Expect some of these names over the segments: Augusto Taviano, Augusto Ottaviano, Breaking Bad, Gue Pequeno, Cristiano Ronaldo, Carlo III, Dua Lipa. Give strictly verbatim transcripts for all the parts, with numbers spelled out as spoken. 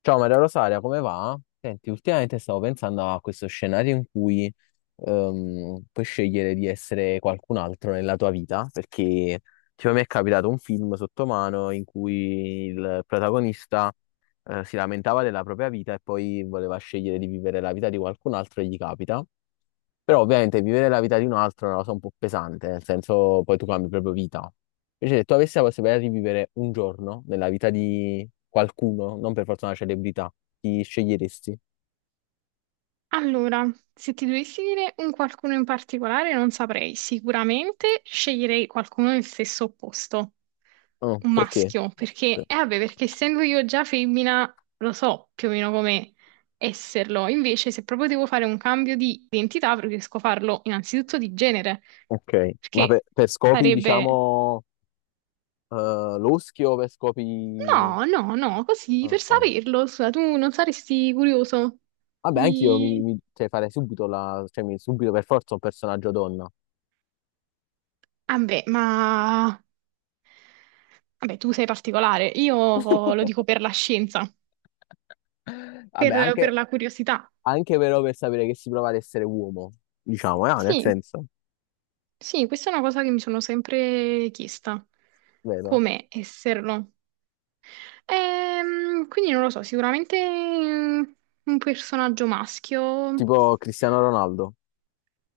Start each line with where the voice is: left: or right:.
left: Ciao Maria Rosaria, come va? Senti, ultimamente stavo pensando a questo scenario in cui ehm, puoi scegliere di essere qualcun altro nella tua vita, perché tipo, mi è capitato un film sotto mano in cui il protagonista eh, si lamentava della propria vita e poi voleva scegliere di vivere la vita di qualcun altro e gli capita. Però ovviamente vivere la vita di un altro è una cosa un po' pesante, nel senso poi tu cambi proprio vita. Invece se tu avessi la possibilità di vivere un giorno nella vita di qualcuno, non per forza una celebrità, chi sceglieresti?
right: Allora, se ti dovessi dire un qualcuno in particolare, non saprei. Sicuramente sceglierei qualcuno del stesso opposto,
left: Oh,
right: un
left: perché?
right: maschio, perché, eh vabbè, perché essendo io già femmina, lo so più o meno come esserlo. Invece, se proprio devo fare un cambio di identità, preferisco farlo innanzitutto di genere,
left: Ok, ma per,
right: perché
left: per scopi,
right: sarebbe...
left: diciamo, eh, loschi o per scopi...
right: No, no, no, così per
left: Ok.
right: saperlo, scusa, tu non saresti curioso
left: Vabbè, anch'io mi,
right: di...
left: mi- cioè, farei subito la... cioè, mi- subito per forza un personaggio donna.
right: Ah beh, ma... Vabbè, tu sei particolare, io lo dico per la scienza,
left: Vabbè,
right: per, per
left: anche,
right: la curiosità.
left: anche però per sapere che si prova ad essere uomo, diciamo, eh, nel
right: Sì,
left: senso...
right: sì, questa è una cosa che mi sono sempre chiesta,
left: Vero?
right: come esserlo. Ehm, quindi non lo so, sicuramente mm, un personaggio maschio.
left: Tipo Cristiano Ronaldo.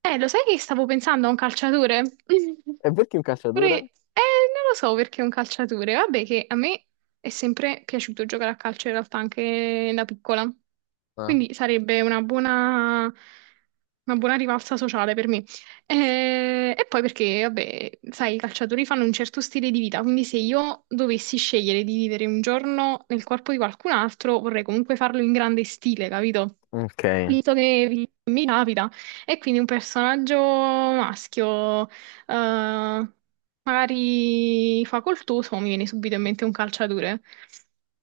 right: Eh, lo sai che stavo pensando a un calciatore?
left: E perché un
right: Pure-
left: calciatore?
right: eh, Non lo so perché è un calciatore. Vabbè, che a me è sempre piaciuto giocare a calcio in realtà anche da piccola.
left: Ah,
right: Quindi sarebbe una buona, una buona rivalsa sociale per me. Eh, e poi perché, vabbè, sai, i calciatori fanno un certo stile di vita, quindi se io dovessi scegliere di vivere un giorno nel corpo di qualcun altro, vorrei comunque farlo in grande stile, capito?
left: ok.
right: Visto che mi capita. E quindi un personaggio maschio, eh, magari fa col tuo, mi viene subito in mente un calciatore.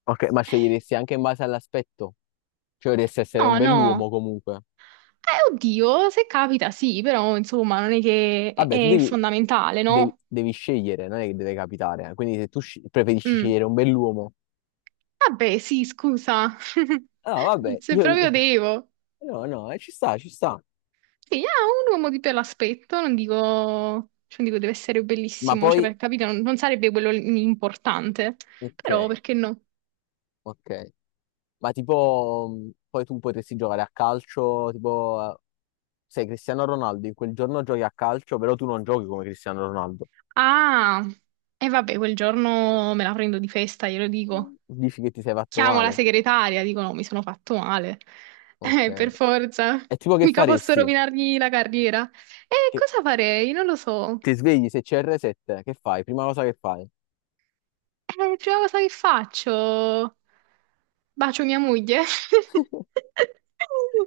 left: Ok, ma sceglieresti anche in base all'aspetto. Cioè, dovresti essere un
right: No,
left: bell'uomo
right: no.
left: comunque.
right: Eh, oddio, se capita sì, però insomma non è che è
left: Vabbè, tu
right: è
left: devi,
right: fondamentale,
left: devi-
right: no?
left: devi scegliere, non è che deve capitare. Quindi se tu sci- preferisci
right: Mm.
left: scegliere un bell'uomo.
right: Vabbè, sì, scusa.
left: No, vabbè,
right: Se
left: io... io-
right: proprio devo.
left: No, no, eh, ci sta, ci sta.
right: Sì, ah, un uomo di bell'aspetto, non dico, cioè, non dico deve essere
left: Ma
right: bellissimo, cioè
left: poi...
right: per capire non, non sarebbe quello l- importante,
left: Ok,
right: però perché no?
left: ok. Ma tipo... mh, poi tu potresti giocare a calcio, tipo... eh, Sei Cristiano Ronaldo, in quel giorno giochi a calcio, però tu non giochi come Cristiano Ronaldo.
right: Ah, e vabbè, quel giorno me la prendo di festa, glielo dico.
left: Dici che ti sei fatto
right: Chiamo la
left: male?
right: segretaria, dico no, mi sono fatto male.
left: Ok.
right: Eh, per forza,
left: È tipo che
right: mica posso
left: faresti?
right: rovinargli la carriera. E
left: Che
right: cosa farei? Non lo so.
left: ti svegli se c'è R sette, che fai? Prima cosa che fai?
right: Eh, prima cosa che faccio? Bacio mia moglie?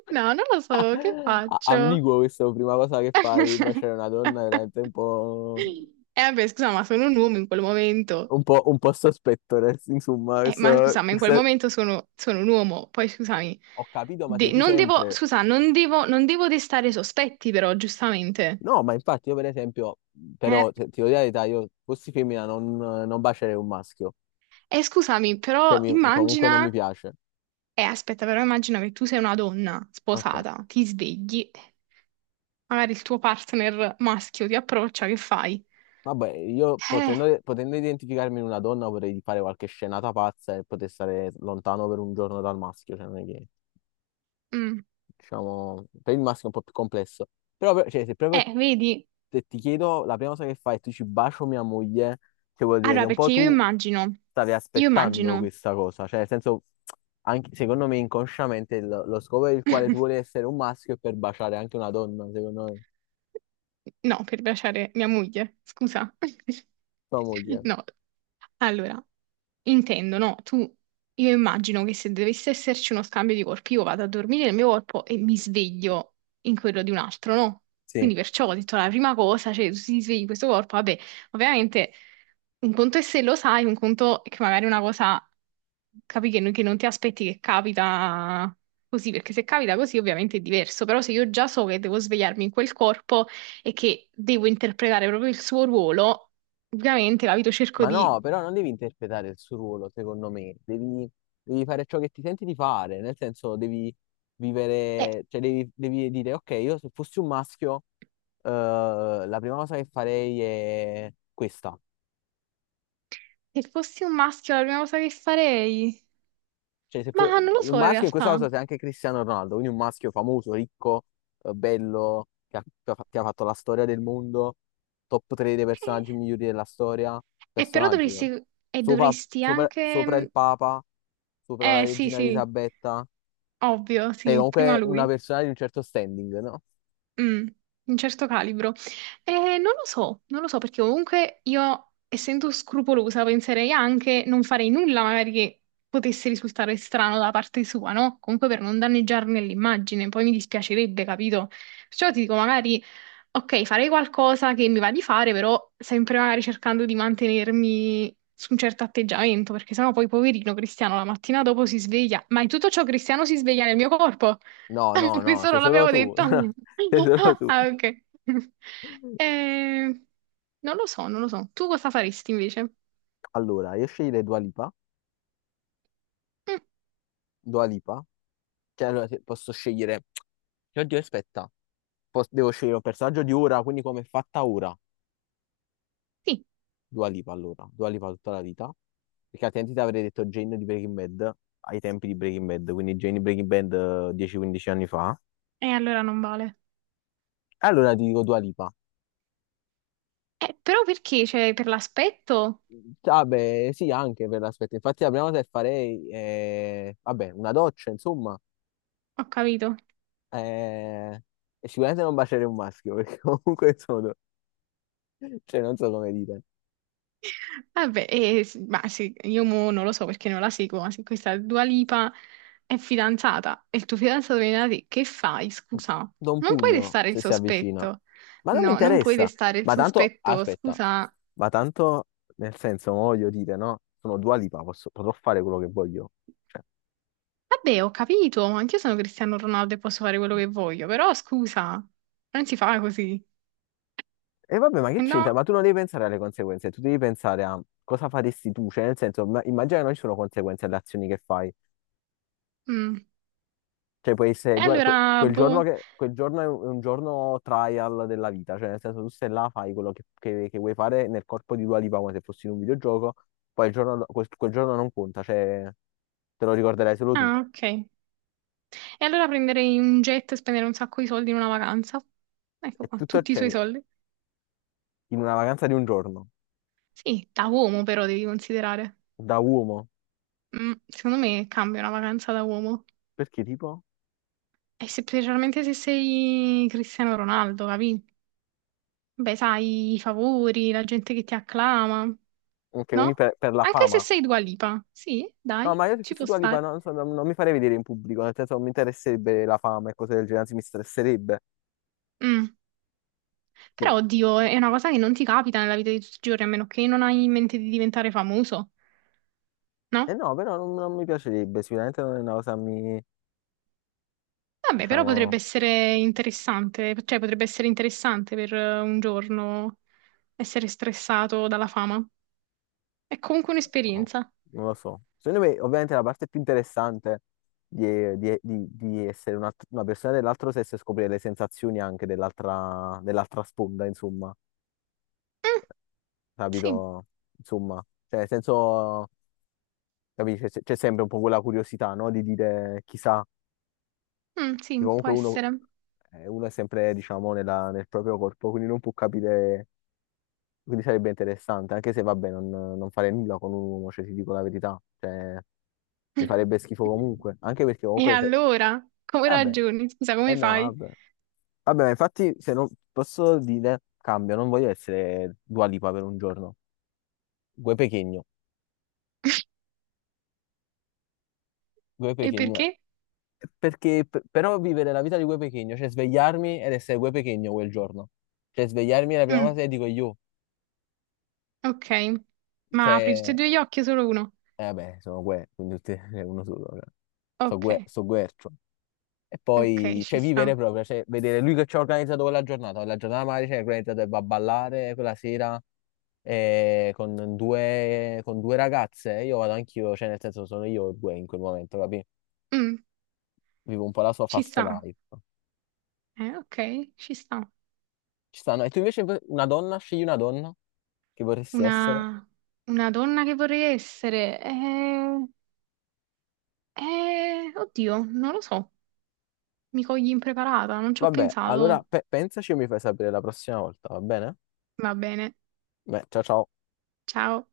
right: No, non lo so, che
left: A-
right: faccio?
left: Ambiguo questo, prima cosa che fai, baciare una donna, è veramente un po',
right: E vabbè, scusa, ma sono un uomo in quel momento.
left: un po', un po' sospetto, nel- insomma,
right: Eh, ma
left: questo,
right: scusa, ma in quel
left: questo-
right: momento sono, sono un uomo, poi scusami,
left: Ho capito, ma sei
right: de-
left: tu
right: non devo,
left: sempre...
right: scusa, non devo, non devo destare sospetti però, giustamente.
left: No, ma infatti io per esempio,
right: Eh,
left: però se- ti devo dire la verità, io fossi femmina non, non bacerei un maschio,
right: eh, scusami,
left: cioè
right: però
left: mi- comunque non
right: immagina,
left: mi piace.
right: eh, aspetta, però immagina che tu sei una donna
left: Ok.
right: sposata, ti svegli, magari il tuo partner maschio ti approccia, che fai?
left: Vabbè, io
right: Eh,
left: potendo, potendo identificarmi in una donna vorrei fare qualche scenata pazza e poter stare lontano per un giorno dal maschio, cioè non è che,
right: mm,
left: diciamo, per il maschio è un po' più complesso. Però, per- cioè, se proprio
right: eh, vedi?
left: te- ti chiedo, la prima cosa che fai è tu ci bacio mia moglie, che vuol dire che
right: Allora,
left: un po'
right: perché io
left: tu
right: immagino,
left: stavi
right: io
left: aspettando
right: immagino.
left: questa cosa, cioè nel senso, anche, secondo me inconsciamente il- lo scopo per il quale tu vuoi essere un maschio è per baciare anche una donna, secondo me,
right: No, per piacere, mia moglie, scusa.
left: tua moglie.
right: No, allora, intendo, no, tu, io immagino che se dovesse esserci uno scambio di corpi, io vado a dormire nel mio corpo e mi sveglio in quello di un altro, no?
left: Sì.
right: Quindi perciò ho detto la prima cosa, cioè tu ti svegli in questo corpo, vabbè, ovviamente un conto è se lo sai, un conto è che magari una cosa capi che, non che non ti aspetti che capita così, perché se capita così ovviamente è diverso, però se io già so che devo svegliarmi in quel corpo e che devo interpretare proprio il suo ruolo, ovviamente, capito, cerco
left: Ma
right: di...
left: no, però non devi interpretare il suo ruolo, secondo me, devi, devi fare ciò che ti senti di fare, nel senso devi
right: Beh,
left: vivere, cioè devi, devi dire, ok, io se fossi un maschio, eh, la prima cosa che farei è questa.
right: se fossi un maschio la prima cosa che farei...
left: Cioè, se
right: Ma
left: puoi-
right: non lo
left: un
right: so in
left: maschio in questa cosa
right: realtà.
left: sei anche Cristiano Ronaldo, quindi un maschio famoso, ricco, eh, bello, che ha, che ha- che ha fatto la storia del mondo, top tre dei
right: Eh,
left: personaggi migliori della storia,
right: eh, però
left: personaggi, però.
right: dovresti... E
left: sopra,
right: dovresti
left: sopra- sopra il
right: anche...
left: Papa, sopra la
right: Eh sì
left: regina
right: sì,
left: Elisabetta,
right: ovvio,
left: sei
right: sì, prima
left: comunque una
right: lui.
left: persona di un certo standing, no?
right: Mm, un certo calibro. Eh, non lo so, non lo so perché comunque io, essendo scrupolosa, penserei anche non farei nulla magari che potesse risultare strano da parte sua, no? Comunque per non danneggiarne l'immagine, poi mi dispiacerebbe, capito? Perciò ti dico magari, ok, farei qualcosa che mi va di fare, però sempre magari cercando di mantenermi su un certo atteggiamento, perché sennò poi poverino Cristiano la mattina dopo si sveglia. Ma in tutto ciò Cristiano si sveglia nel mio corpo.
left: No, no, no,
right: Questo
left: sei
right: non
left: solo
right: l'abbiamo
left: tu,
right: detto.
left: sei solo tu.
right: Ah, ok. Eh, non lo so, non lo so. Tu cosa faresti invece?
left: Allora, io sceglierei Dua Lipa,
right: Mm,
left: Dua Lipa, cioè allora, se posso scegliere, oddio aspetta, po- devo scegliere un personaggio di ora, quindi come è fatta ora,
right: sì,
left: Dua Lipa allora, Dua Lipa tutta la vita, perché altrimenti ti avrei detto Jane di Breaking Bad ai tempi di Breaking Bad, quindi Jane di Breaking Bad eh, dieci quindici anni fa.
right: e allora non vale.
left: Allora ti dico Dua Lipa.
right: Eh, però perché? Cioè, per l'aspetto?
left: Vabbè, sì, anche per l'aspetto. Infatti la prima cosa che farei è, vabbè, una doccia, insomma,
right: Ho capito.
left: eh, e sicuramente non baciare un maschio, perché comunque sono, cioè non so come dire.
right: Vabbè, eh, s- ma sì, io mo non lo so perché non la seguo, ma se questa Dua Lipa è fidanzata e il tuo fidanzato viene da te, che fai? Scusa,
left: Do un
right: non puoi
left: pugno
right: restare il
left: se si avvicina.
right: sospetto.
left: Ma non mi
right: No, non puoi
left: interessa.
right: restare il
left: Ma tanto,
right: sospetto,
left: aspetta,
right: scusa.
left: ma tanto nel senso, mo voglio dire, no? Sono Dua Lipa, posso, potrò fare quello che voglio. Cioè,
right: Vabbè, ho capito, ma anch'io sono Cristiano Ronaldo e posso fare quello che voglio, però scusa, non si fa così.
left: e vabbè, ma che
right: Eh
left: c'entra?
right: no,
left: Ma tu non devi pensare alle conseguenze, tu devi pensare a cosa faresti tu, cioè nel senso, ma- immagina che non ci sono conseguenze alle azioni che fai.
right: mm.
left: Cioè, può essere
right: E
left: due, que-
right: allora,
left: quel giorno,
right: boh.
left: che, quel giorno è un è un giorno trial della vita, cioè nel senso tu stai là, fai quello che, che- che vuoi fare nel corpo di Dua Lipa come se fossi in un videogioco, poi il giorno do- quel, quel giorno non conta, cioè te lo ricorderai solo tu.
right: Ah, ok. E allora prenderei un jet e spendere un sacco di soldi in una vacanza.
left: È
right: Ecco qua,
left: tutto,
right: tutti i suoi
left: cioè,
right: soldi.
left: in una vacanza di un giorno,
right: Sì, da uomo però devi considerare.
left: da uomo,
right: Mm, secondo me cambia una vacanza da uomo.
left: perché tipo?
right: E se- specialmente se sei Cristiano Ronaldo, capì? Beh, sai, i favori, la gente che ti acclama.
left: Ok, quindi
right: No?
left: per, per la
right: Anche se
left: fama.
right: sei Dua Lipa. Sì,
left: No,
right: dai,
left: ma io se
right: ci
left: fossi
right: può
left: Dua Lipa
right: stare.
left: no, non, so, non- non mi farei vedere in pubblico, nel senso non mi interesserebbe la fama e cose del genere, anzi mi stresserebbe,
right: Mm.
left: sì.
right: Però, oddio, è una cosa che non ti capita nella vita di tutti i giorni, a meno che non hai in mente di diventare famoso,
left: E
right: no?
left: no, però non, non mi piacerebbe, sicuramente non è una cosa che mi,
right: Vabbè, però potrebbe
left: diciamo...
right: essere interessante, cioè potrebbe essere interessante per eh, un giorno essere stressato dalla fama. È comunque
left: No,
right: un'esperienza.
left: non lo so. Secondo me, ovviamente, la parte più interessante di, di- di- di essere una, una persona dell'altro sesso è scoprire le sensazioni anche dell'altra dell'altra sponda, insomma,
right: Mm, sì,
left: capito? Insomma, cioè, nel senso, capisci, c'è c'è sempre un po' quella curiosità, no? Di dire chissà,
right: mm,
left: che
right: sì, può
left: comunque uno,
right: essere.
left: eh, uno è sempre, diciamo, nella- nel proprio corpo, quindi non può capire, quindi sarebbe interessante, anche se, vabbè, non, non fare nulla con un uomo, cioè, ti dico la verità, cioè, mi farebbe schifo comunque, anche perché
right: E
left: comunque... se-
right: allora, come
left: Vabbè,
right: ragioni? Scusa,
left: eh
right: come
left: no,
right: fai?
left: vabbè. Vabbè, ma infatti, se non posso dire, cambio, non voglio essere Dua Lipa per un giorno. Gue Pequeno, Gue
right: E
left: Pequeno.
right: perché?
left: Perché, p- però, vivere la vita di Gue Pequeno, cioè svegliarmi ed essere Gue Pequeno quel giorno. Cioè, svegliarmi è la prima cosa
right: Mm.
left: che dico io.
right: Ok, ma apri tutti e
left: Cioè,
right: due gli occhi o solo uno?
left: eh, vabbè, sono Gue, quindi tutti, è uno solo. Cioè. So Gue,
right: Ok,
left: so Guercio. E
right: ok,
left: poi,
right: ci
left: cioè, vivere
right: sta.
left: proprio, cioè, vedere lui che ci ha organizzato quella giornata, la giornata magari ci ha organizzato e va a ballare quella sera eh, con due, con due ragazze, io vado anch'io, cioè, nel senso, sono io e due in quel momento, capi?
right: Mm,
left: Vivo un po' la sua
right: ci
left: fast
right: sta.
left: life.
right: Eh, ok, ci sta.
left: Ci stanno, e tu invece una donna, scegli una donna che vorresti essere.
right: Una, una donna che vorrei essere. Eh, eh, oddio, non lo so. Mi cogli impreparata, non ci ho
left: Vabbè, allora
right: pensato.
left: pe- pensaci e mi fai sapere la prossima volta, va bene?
right: Va bene,
left: Beh, ciao ciao.
right: ciao.